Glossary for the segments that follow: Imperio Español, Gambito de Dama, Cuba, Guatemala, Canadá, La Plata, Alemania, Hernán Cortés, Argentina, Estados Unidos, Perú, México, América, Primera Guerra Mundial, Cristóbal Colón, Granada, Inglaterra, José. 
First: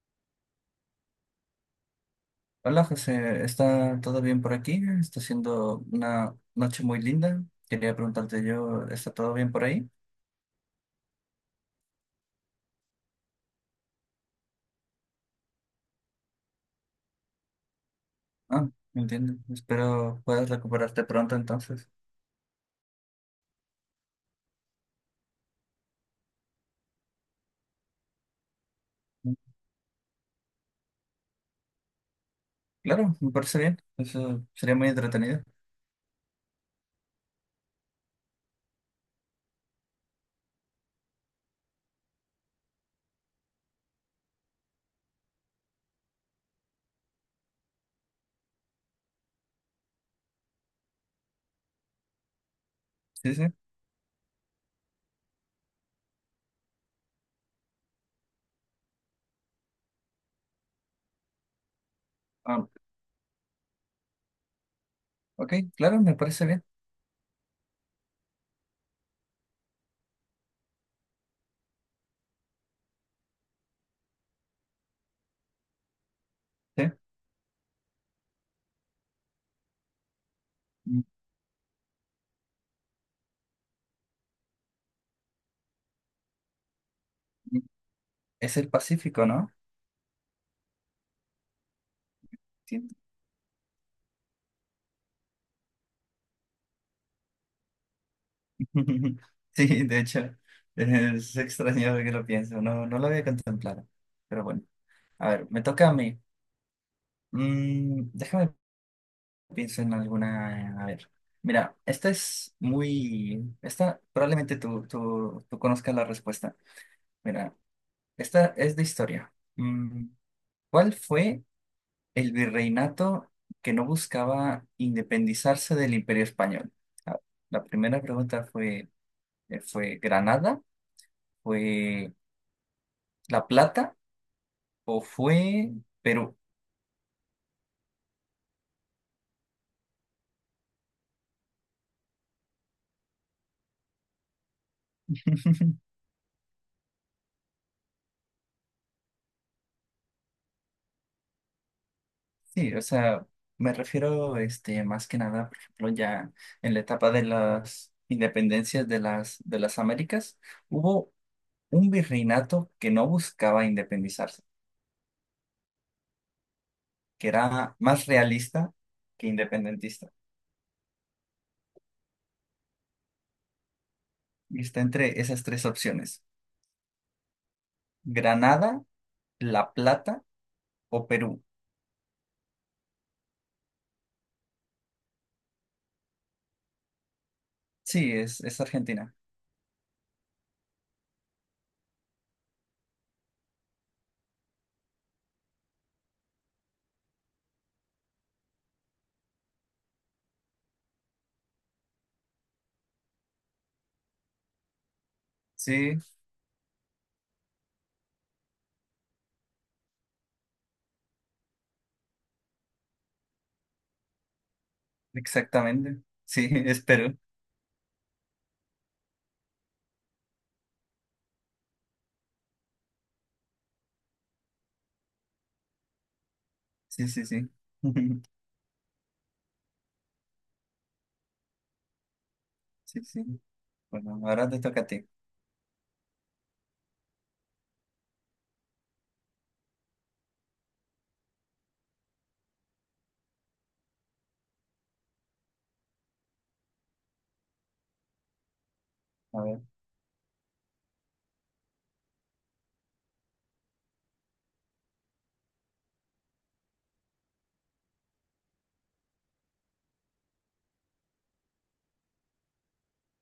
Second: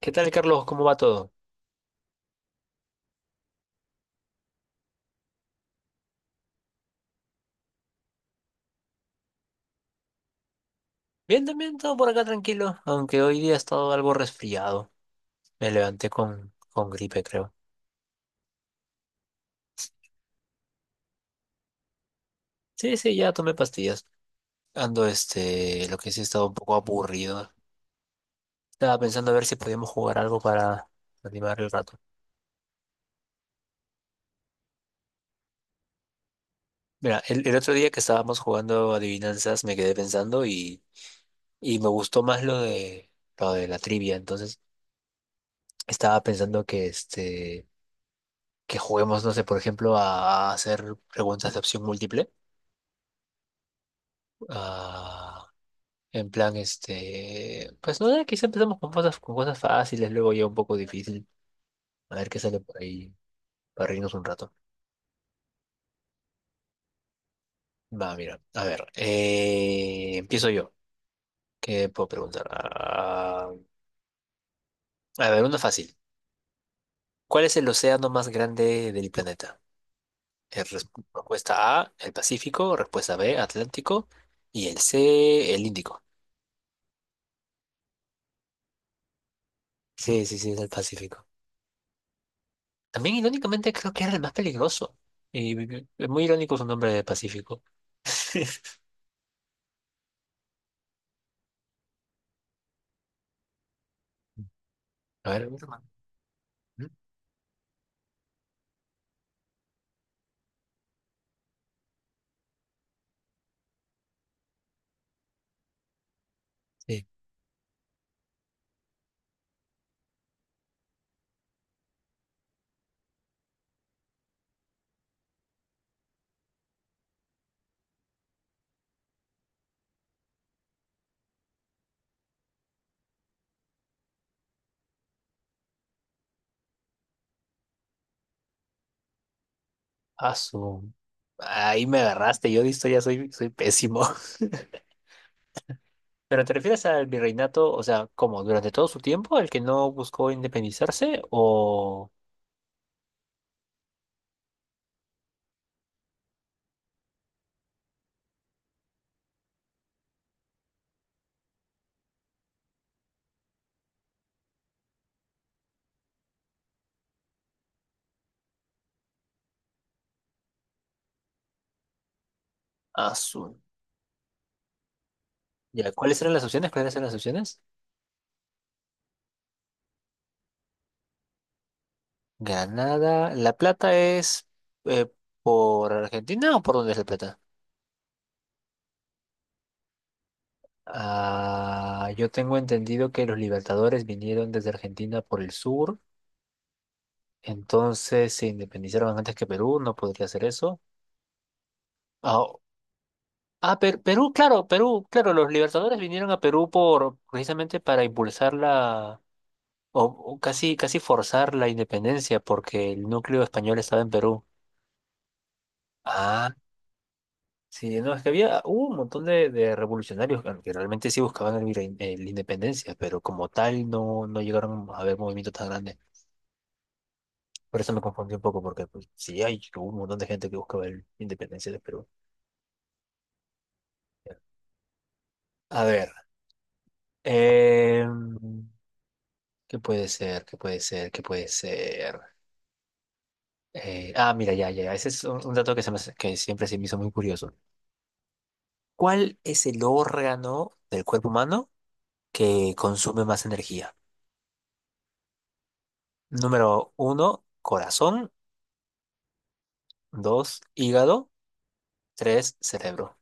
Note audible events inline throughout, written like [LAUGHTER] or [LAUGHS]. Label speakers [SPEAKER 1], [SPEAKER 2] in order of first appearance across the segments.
[SPEAKER 1] ¿Qué tal, Carlos? ¿Cómo va todo?
[SPEAKER 2] Hola José, ¿está todo bien por aquí? Está siendo una noche muy linda. Quería preguntarte yo, ¿está todo bien por ahí?
[SPEAKER 1] Bien, también todo por acá tranquilo, aunque hoy día he estado algo resfriado. Me levanté con gripe, creo.
[SPEAKER 2] Ah, entiendo. Espero puedas recuperarte pronto entonces.
[SPEAKER 1] Sí, sí, ya tomé pastillas. Ando, lo que sí he estado un poco aburrido. Estaba pensando a
[SPEAKER 2] Mm.
[SPEAKER 1] ver si podíamos jugar algo para animar el rato.
[SPEAKER 2] Claro, me parece bien. Eso sería muy entretenido.
[SPEAKER 1] Mira, el otro día que estábamos jugando adivinanzas me quedé pensando y me gustó más lo de la trivia. Entonces estaba pensando que, que juguemos, no sé, por ejemplo, a hacer preguntas de opción múltiple.
[SPEAKER 2] Sí, sí.
[SPEAKER 1] Ah. En plan, pues no, quizá empezamos con cosas fáciles, luego ya un poco difícil. A ver qué sale
[SPEAKER 2] Ah,
[SPEAKER 1] por ahí para reírnos un rato.
[SPEAKER 2] ok, claro, me parece bien.
[SPEAKER 1] Va, mira, a ver, empiezo yo. ¿Qué puedo preguntar? Ah, a ver, uno fácil.
[SPEAKER 2] Sí.
[SPEAKER 1] ¿Cuál es el océano más grande del planeta? Eh, res-
[SPEAKER 2] Mm,
[SPEAKER 1] Respuesta A, el Pacífico, respuesta B, Atlántico, y el C, el Índico.
[SPEAKER 2] mm. Es el Pacífico, ¿no?
[SPEAKER 1] Sí, sí, sí, es el Pacífico.
[SPEAKER 2] Sí.
[SPEAKER 1] También irónicamente creo que era el más peligroso. Es muy irónico su nombre de Pacífico. [LAUGHS]
[SPEAKER 2] [LAUGHS] Sí, de hecho, es extraño que lo pienso. No, no lo había contemplado. Pero bueno, a
[SPEAKER 1] A ver,
[SPEAKER 2] ver, me
[SPEAKER 1] Superman.
[SPEAKER 2] toca a mí.
[SPEAKER 1] ¿Mm?
[SPEAKER 2] Déjame. Pienso en alguna. A ver. Mira, esta es muy. Esta probablemente tú conozcas la respuesta.
[SPEAKER 1] Sí.
[SPEAKER 2] Mira, esta es de historia. ¿Cuál fue el virreinato que no buscaba independizarse del Imperio Español? Ah, La primera pregunta fue: ¿fue Granada? ¿Fue La Plata? ¿O fue Perú?
[SPEAKER 1] Ah, su- Ahí me agarraste, yo de historia soy pésimo. [LAUGHS]
[SPEAKER 2] [LAUGHS]
[SPEAKER 1] ¿Pero te refieres al virreinato, o sea, como durante todo su tiempo, el que no buscó independizarse o
[SPEAKER 2] Sí, o sea, me refiero este, más que nada, por ejemplo, ya en la etapa de las independencias de de las Américas, hubo un virreinato que no buscaba independizarse, que era más realista que independentista.
[SPEAKER 1] Azul?
[SPEAKER 2] Y está entre esas tres
[SPEAKER 1] Ya, ¿cuáles
[SPEAKER 2] opciones:
[SPEAKER 1] eran las opciones? ¿Cuáles eran las opciones?
[SPEAKER 2] Granada, La Plata o Perú.
[SPEAKER 1] Granada, La Plata es, eh, ¿por Argentina o por dónde es La Plata?
[SPEAKER 2] Sí, es Argentina.
[SPEAKER 1] Ah, yo tengo entendido que los libertadores vinieron desde Argentina por el sur, entonces se independizaron antes que Perú, no podría ser eso. Ah. Perú, claro, los Libertadores
[SPEAKER 2] Sí,
[SPEAKER 1] vinieron a Perú por precisamente para impulsar la, o, o casi casi forzar la independencia porque el núcleo español estaba en Perú.
[SPEAKER 2] exactamente. Sí, [LAUGHS]
[SPEAKER 1] Ah,
[SPEAKER 2] es Perú.
[SPEAKER 1] sí, no, es que había hubo un montón de revolucionarios que realmente sí buscaban la independencia, pero como tal no, no llegaron a haber movimientos tan grandes.
[SPEAKER 2] Sí, sí, sí.
[SPEAKER 1] Por eso me confundí
[SPEAKER 2] [LAUGHS]
[SPEAKER 1] un poco porque pues, sí hay hubo un montón de gente que buscaba la independencia de Perú.
[SPEAKER 2] Sí, sí. Bueno, ahora te toca a ti.
[SPEAKER 1] A ver, em, ¿qué puede ser? ¿Qué puede ser? ¿Qué puede ser? Ah, mira, ya, ya, ya. Ese es un dato que siempre se me hizo muy curioso. ¿Cuál
[SPEAKER 2] A ver.
[SPEAKER 1] es el órgano del cuerpo humano que consume más energía? Número uno, corazón. Dos, hígado. Tres, cerebro.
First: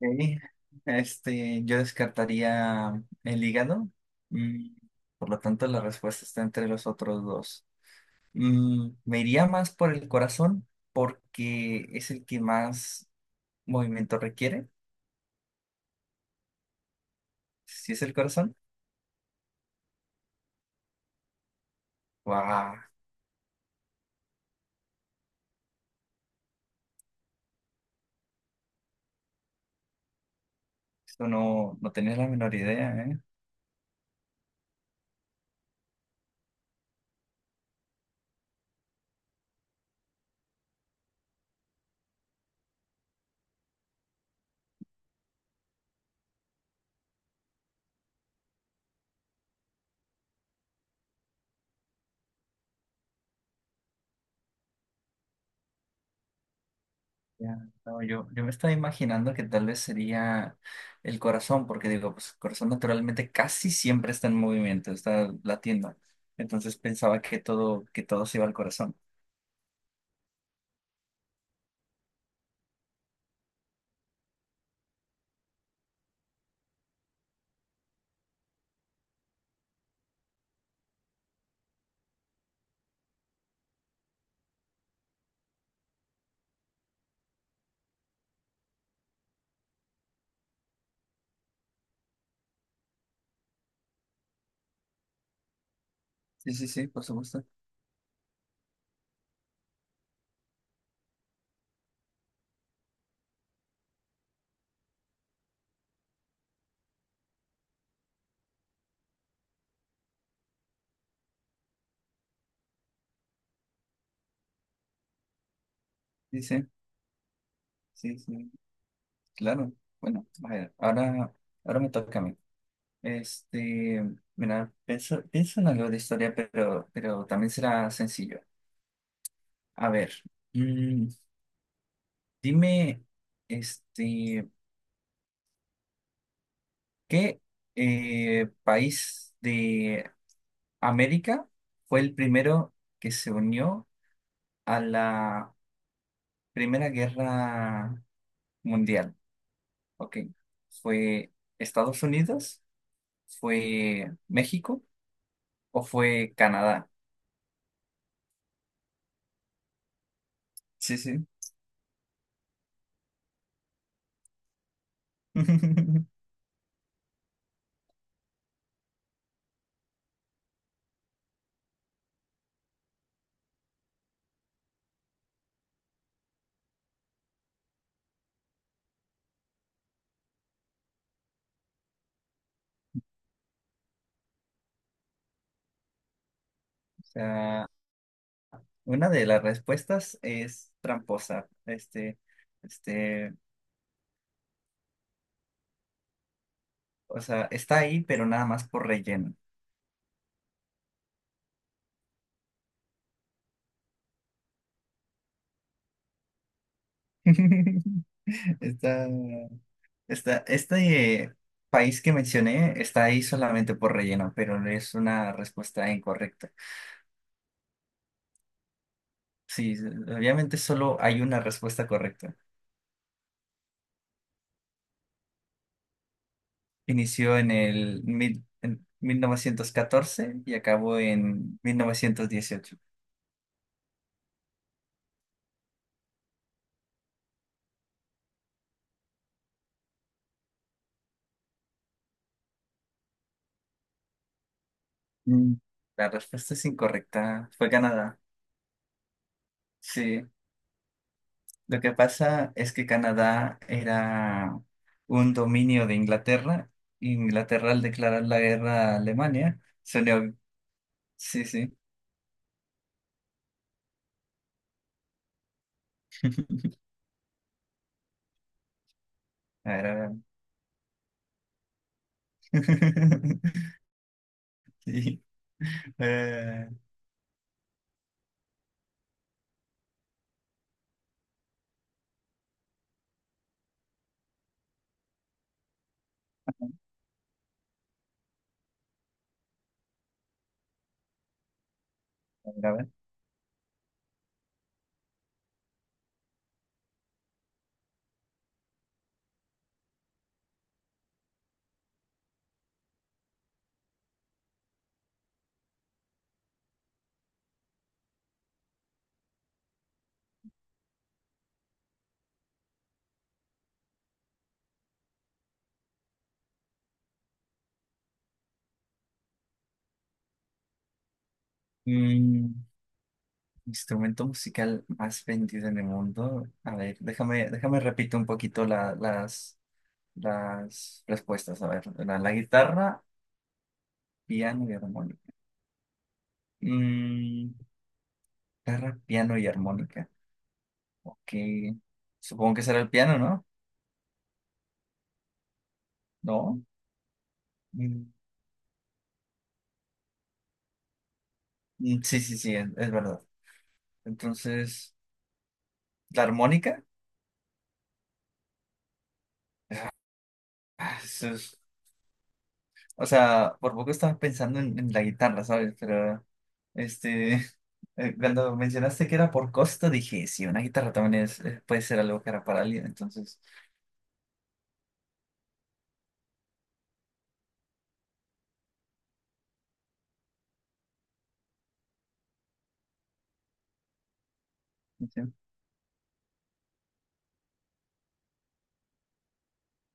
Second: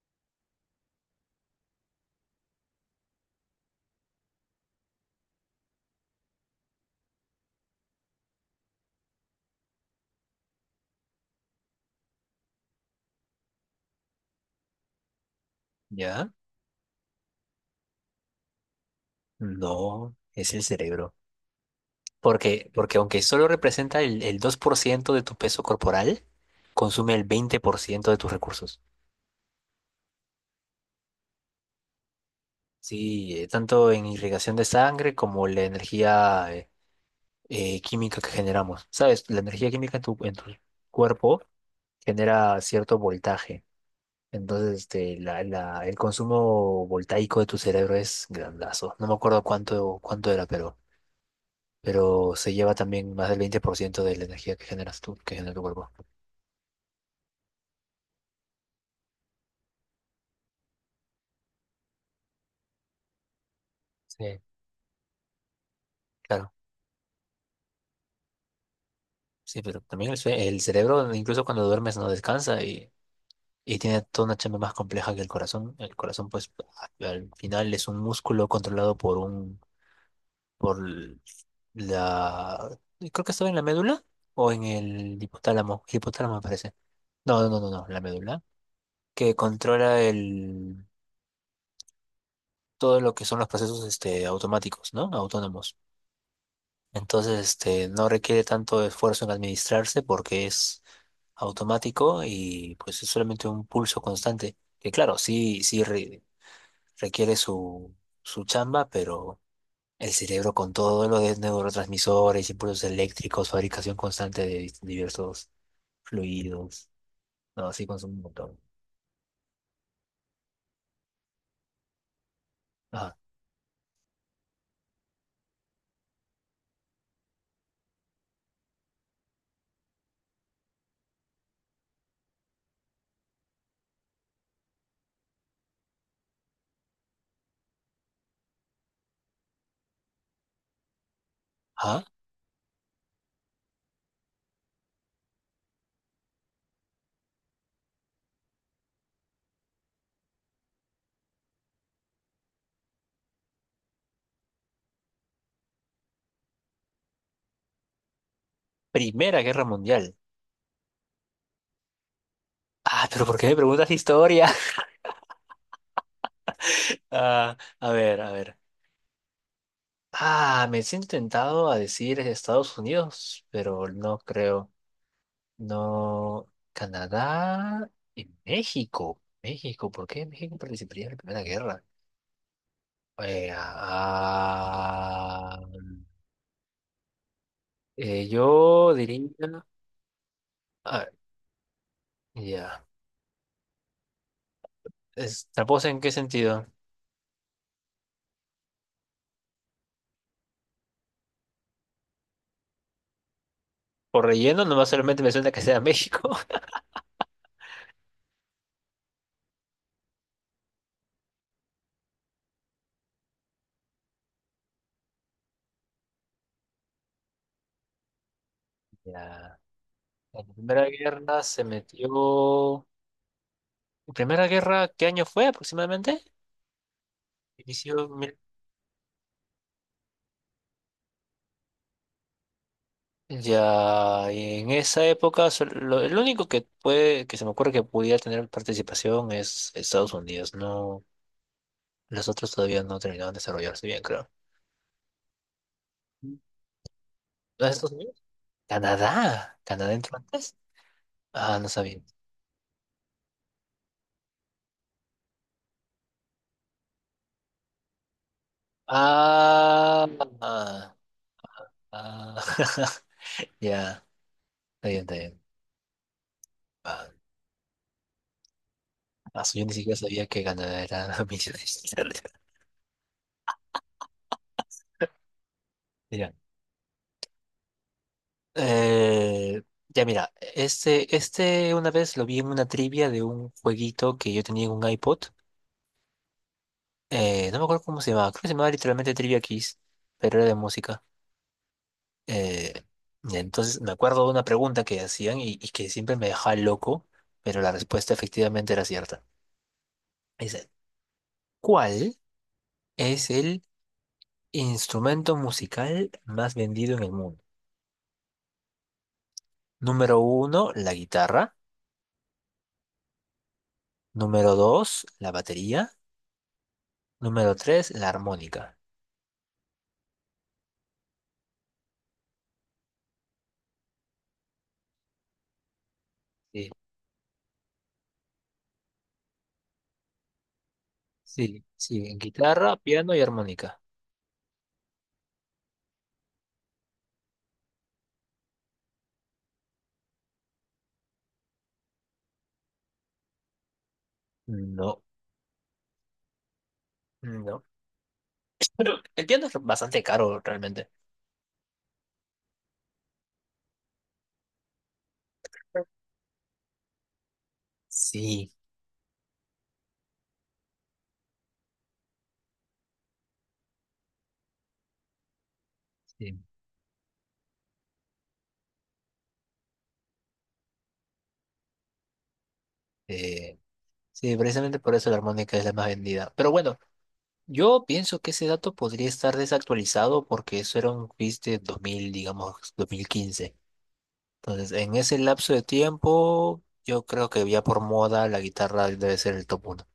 [SPEAKER 2] Ok, este, yo descartaría el hígado. Mm, Por lo tanto, la respuesta está entre los otros dos. Me iría más por el corazón porque es el que más movimiento requiere.
[SPEAKER 1] ¿Ya?
[SPEAKER 2] Si es el corazón,
[SPEAKER 1] No, es el cerebro. Porque,
[SPEAKER 2] wow.
[SPEAKER 1] porque aunque solo representa el 2% de tu peso corporal, consume el 20% de tus recursos.
[SPEAKER 2] Eso no, no tenía la menor idea, eh.
[SPEAKER 1] Sí, tanto en irrigación de sangre como la energía química que generamos. Sabes, la energía química en tu cuerpo genera cierto voltaje. Entonces, el consumo voltaico de tu cerebro es grandazo. No me acuerdo cuánto, cuánto era, pero se lleva también más del 20% de la energía que generas tú, que genera tu cuerpo.
[SPEAKER 2] Ya, no, yo me estaba imaginando que tal vez sería el corazón, porque digo, pues el corazón naturalmente casi siempre está en
[SPEAKER 1] Sí,
[SPEAKER 2] movimiento, está latiendo.
[SPEAKER 1] claro.
[SPEAKER 2] Entonces pensaba que todo se iba al corazón.
[SPEAKER 1] Sí, pero también el cerebro, incluso cuando duermes, no descansa y tiene toda una chamba más compleja que el corazón. El corazón, pues, al final es un músculo controlado por un por l- la... Creo que estaba en la médula o en el hipotálamo. Hipotálamo me parece. No, no, no, no, no, la médula. Que controla el... todo lo que son los procesos, automáticos, ¿no? Autónomos.
[SPEAKER 2] Sí, sí, sí, por
[SPEAKER 1] Entonces,
[SPEAKER 2] supuesto.
[SPEAKER 1] no requiere tanto esfuerzo en administrarse porque es automático y pues es solamente un pulso constante. Que claro, sí, sí requiere su chamba, pero... El cerebro con todo lo de neurotransmisores, impulsos eléctricos, fabricación constante de diversos
[SPEAKER 2] Sí, sí,
[SPEAKER 1] fluidos. No, sí consume
[SPEAKER 2] sí,
[SPEAKER 1] un
[SPEAKER 2] sí,
[SPEAKER 1] montón.
[SPEAKER 2] claro. Bueno, a ver, ahora, ahora me toca a mí.
[SPEAKER 1] Ajá.
[SPEAKER 2] Este, mira, pienso, pienso en algo de historia, pero también será sencillo. A ver, mm, dime, este. ¿Qué país de América fue
[SPEAKER 1] Ajá.
[SPEAKER 2] el primero que se unió a la Primera Guerra Mundial? Ok. ¿Fue Estados Unidos? ¿Fue México? ¿O fue Canadá?
[SPEAKER 1] Primera Guerra Mundial.
[SPEAKER 2] Sí, sí.
[SPEAKER 1] Ah, pero ¿por qué me preguntas historia? [LAUGHS]
[SPEAKER 2] [LAUGHS]
[SPEAKER 1] Ah, a ver, a ver. Ah, me siento tentado a decir Estados Unidos, pero no creo. No. Canadá y México. México, ¿por qué México participaría en la Primera Guerra? Eh, ah,
[SPEAKER 2] O sea,
[SPEAKER 1] Yo
[SPEAKER 2] una de
[SPEAKER 1] diría,
[SPEAKER 2] las respuestas es
[SPEAKER 1] ah,
[SPEAKER 2] tramposa. Este,
[SPEAKER 1] ya,
[SPEAKER 2] este,
[SPEAKER 1] ¿es tramposa en qué sentido?
[SPEAKER 2] o sea, está ahí, pero nada más por relleno.
[SPEAKER 1] Por relleno, nomás solamente me suena que sea México. [LAUGHS]
[SPEAKER 2] [LAUGHS] Está. Este país que mencioné está ahí solamente por relleno, pero no es una respuesta incorrecta.
[SPEAKER 1] Ya.
[SPEAKER 2] Sí,
[SPEAKER 1] En la
[SPEAKER 2] obviamente
[SPEAKER 1] Primera
[SPEAKER 2] solo hay una
[SPEAKER 1] Guerra se
[SPEAKER 2] respuesta correcta.
[SPEAKER 1] metió. ¿Primera Guerra qué año fue aproximadamente?
[SPEAKER 2] Inició en el
[SPEAKER 1] Inició mil-.
[SPEAKER 2] mil- en 1914 y acabó en 1918.
[SPEAKER 1] Ya, y en esa época, el único que puede, que se me ocurre que pudiera tener participación es Estados Unidos. No, los otros todavía no terminaron de desarrollarse bien, creo.
[SPEAKER 2] Mm. La
[SPEAKER 1] ¿No
[SPEAKER 2] respuesta es incorrecta.
[SPEAKER 1] es
[SPEAKER 2] Fue
[SPEAKER 1] Estados
[SPEAKER 2] Canadá.
[SPEAKER 1] Unidos? Canadá. ¿Canadá entró
[SPEAKER 2] Sí.
[SPEAKER 1] antes? Ah, no
[SPEAKER 2] Lo que
[SPEAKER 1] sabía.
[SPEAKER 2] pasa es que Canadá era un dominio de Inglaterra. Inglaterra al declarar la guerra a Alemania se
[SPEAKER 1] Ah,
[SPEAKER 2] unió.
[SPEAKER 1] ah,
[SPEAKER 2] Sí, sí.
[SPEAKER 1] ah, [LAUGHS] ya, está bien, está bien.
[SPEAKER 2] [LAUGHS]
[SPEAKER 1] Ah, aso, yo ni siquiera
[SPEAKER 2] Era...
[SPEAKER 1] sabía que Canadá era [LAUGHS] millones.
[SPEAKER 2] [LAUGHS] Sí.
[SPEAKER 1] Mira,
[SPEAKER 2] Eh,
[SPEAKER 1] eh, ya mira, este una vez lo vi en una trivia de un jueguito que yo tenía en un iPod. No me acuerdo cómo se llamaba, creo que se llamaba literalmente Trivia Kiss, pero era de música.
[SPEAKER 2] a ver, a
[SPEAKER 1] Eh,
[SPEAKER 2] ver.
[SPEAKER 1] y entonces me acuerdo de una pregunta que hacían y que siempre me dejaba loco, pero la respuesta efectivamente era cierta. Dice, ¿cuál es el instrumento musical más vendido en el mundo? Número uno, la guitarra. Número dos, la batería. Número tres, la armónica.
[SPEAKER 2] Mm, instrumento musical más vendido en el mundo.
[SPEAKER 1] Sí,
[SPEAKER 2] A ver, déjame repito un poquito las respuestas.
[SPEAKER 1] sí,
[SPEAKER 2] A ver,
[SPEAKER 1] sí.
[SPEAKER 2] la
[SPEAKER 1] Guitarra,
[SPEAKER 2] guitarra,
[SPEAKER 1] piano y armónica.
[SPEAKER 2] piano y armónica. Mm, guitarra, piano y armónica. Ok. Supongo que será el piano, ¿no?
[SPEAKER 1] No,
[SPEAKER 2] ¿No?
[SPEAKER 1] no.
[SPEAKER 2] Mm,
[SPEAKER 1] Pero el piano es bastante caro realmente.
[SPEAKER 2] sí, sí, sí, es verdad. Entonces, ¿la armónica?
[SPEAKER 1] Sí,
[SPEAKER 2] O sea, por poco estaba pensando en la guitarra, ¿sabes? Pero,
[SPEAKER 1] sí.
[SPEAKER 2] este, [LAUGHS] cuando mencionaste que era por costo, dije, sí, una guitarra también es, puede ser algo que era para alguien, entonces,
[SPEAKER 1] eh, sí, precisamente por eso la armónica es la más vendida. Pero bueno, yo pienso que ese dato podría estar desactualizado porque eso era un quiz de dos mil, digamos, 2015. Entonces, en ese
[SPEAKER 2] dije,
[SPEAKER 1] lapso de tiempo, yo creo que ya por moda la guitarra debe ser el top uno.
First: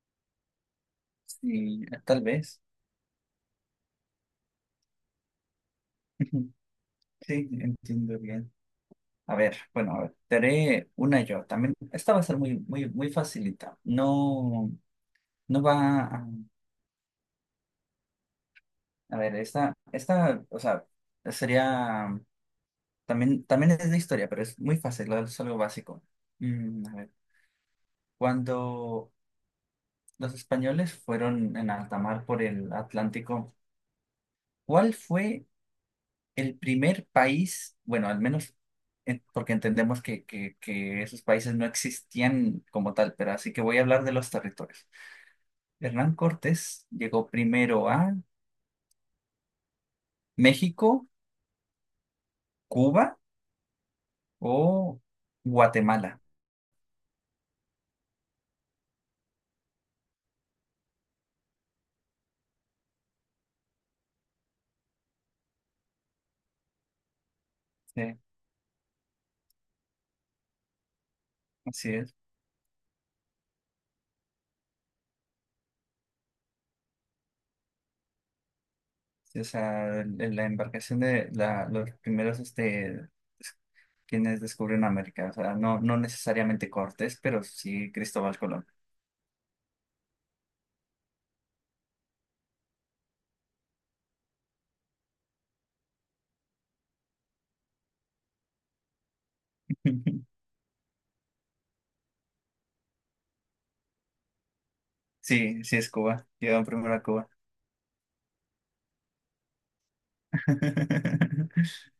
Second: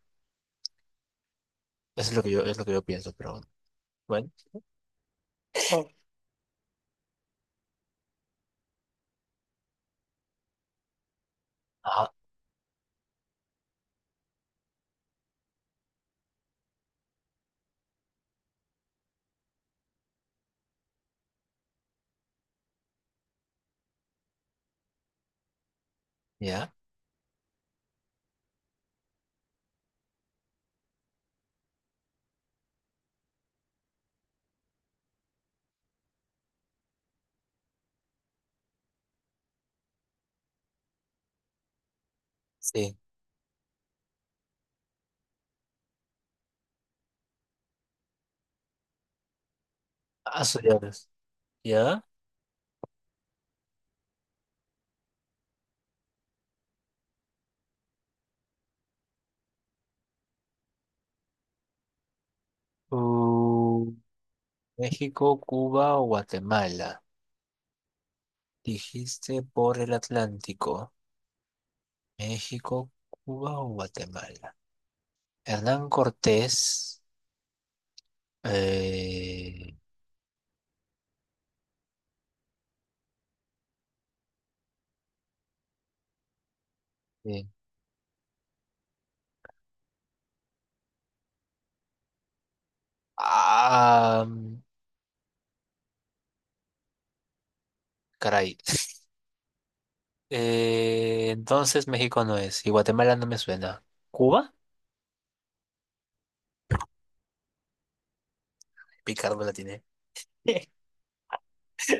[SPEAKER 2] sí,
[SPEAKER 1] Eso es
[SPEAKER 2] tal
[SPEAKER 1] es
[SPEAKER 2] vez.
[SPEAKER 1] lo que yo pienso, pero bueno. Bueno,
[SPEAKER 2] [LAUGHS] Sí, entiendo bien. A ver, bueno, a ver, te haré una yo. También,
[SPEAKER 1] ajá,
[SPEAKER 2] esta va a ser muy, muy, muy facilita. No, no va a, a ver, esta, o sea, sería, también, también es de historia, pero es muy fácil, es algo básico.
[SPEAKER 1] ya,
[SPEAKER 2] A ver. Cuando los españoles fueron en alta mar por el Atlántico, ¿cuál fue el primer país, bueno, al menos en- porque entendemos que, que esos países no existían como
[SPEAKER 1] sí.
[SPEAKER 2] tal, pero así que voy a hablar de los territorios? Hernán Cortés llegó primero a
[SPEAKER 1] Ya,
[SPEAKER 2] México,
[SPEAKER 1] ves. Ya.
[SPEAKER 2] Cuba o Guatemala.
[SPEAKER 1] Uh, México, Cuba o Guatemala.
[SPEAKER 2] Sí,
[SPEAKER 1] Dijiste por el Atlántico.
[SPEAKER 2] así es.
[SPEAKER 1] México, Cuba o Guatemala. Hernán Cortés.
[SPEAKER 2] Sí. O
[SPEAKER 1] eh,
[SPEAKER 2] sea, la embarcación de los primeros este, quienes descubren América. O sea, no, no necesariamente Cortés, pero
[SPEAKER 1] sí.
[SPEAKER 2] sí Cristóbal Colón.
[SPEAKER 1] Ah, caray.
[SPEAKER 2] [LAUGHS]
[SPEAKER 1] Entonces México no es, y Guatemala no me suena. ¿Cuba?
[SPEAKER 2] Sí, sí es Cuba. Llegaron primero a Cuba.
[SPEAKER 1] Picardo la tiene. [LAUGHS]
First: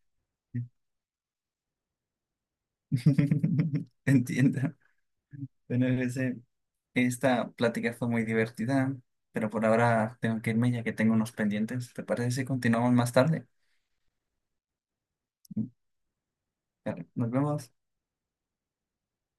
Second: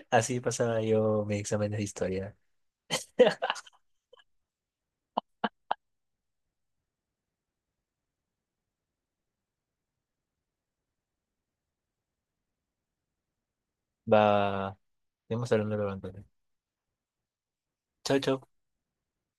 [SPEAKER 1] Así pasaba
[SPEAKER 2] [LAUGHS]
[SPEAKER 1] yo mis exámenes de historia. [LAUGHS]
[SPEAKER 2] Entiendo. Bueno, esta plática fue muy divertida, pero por ahora tengo que irme ya que tengo unos pendientes. ¿Te parece si continuamos más tarde?
[SPEAKER 1] Va, vamos hablando luego entonces.
[SPEAKER 2] Vale, nos vemos.
[SPEAKER 1] Chau, chau.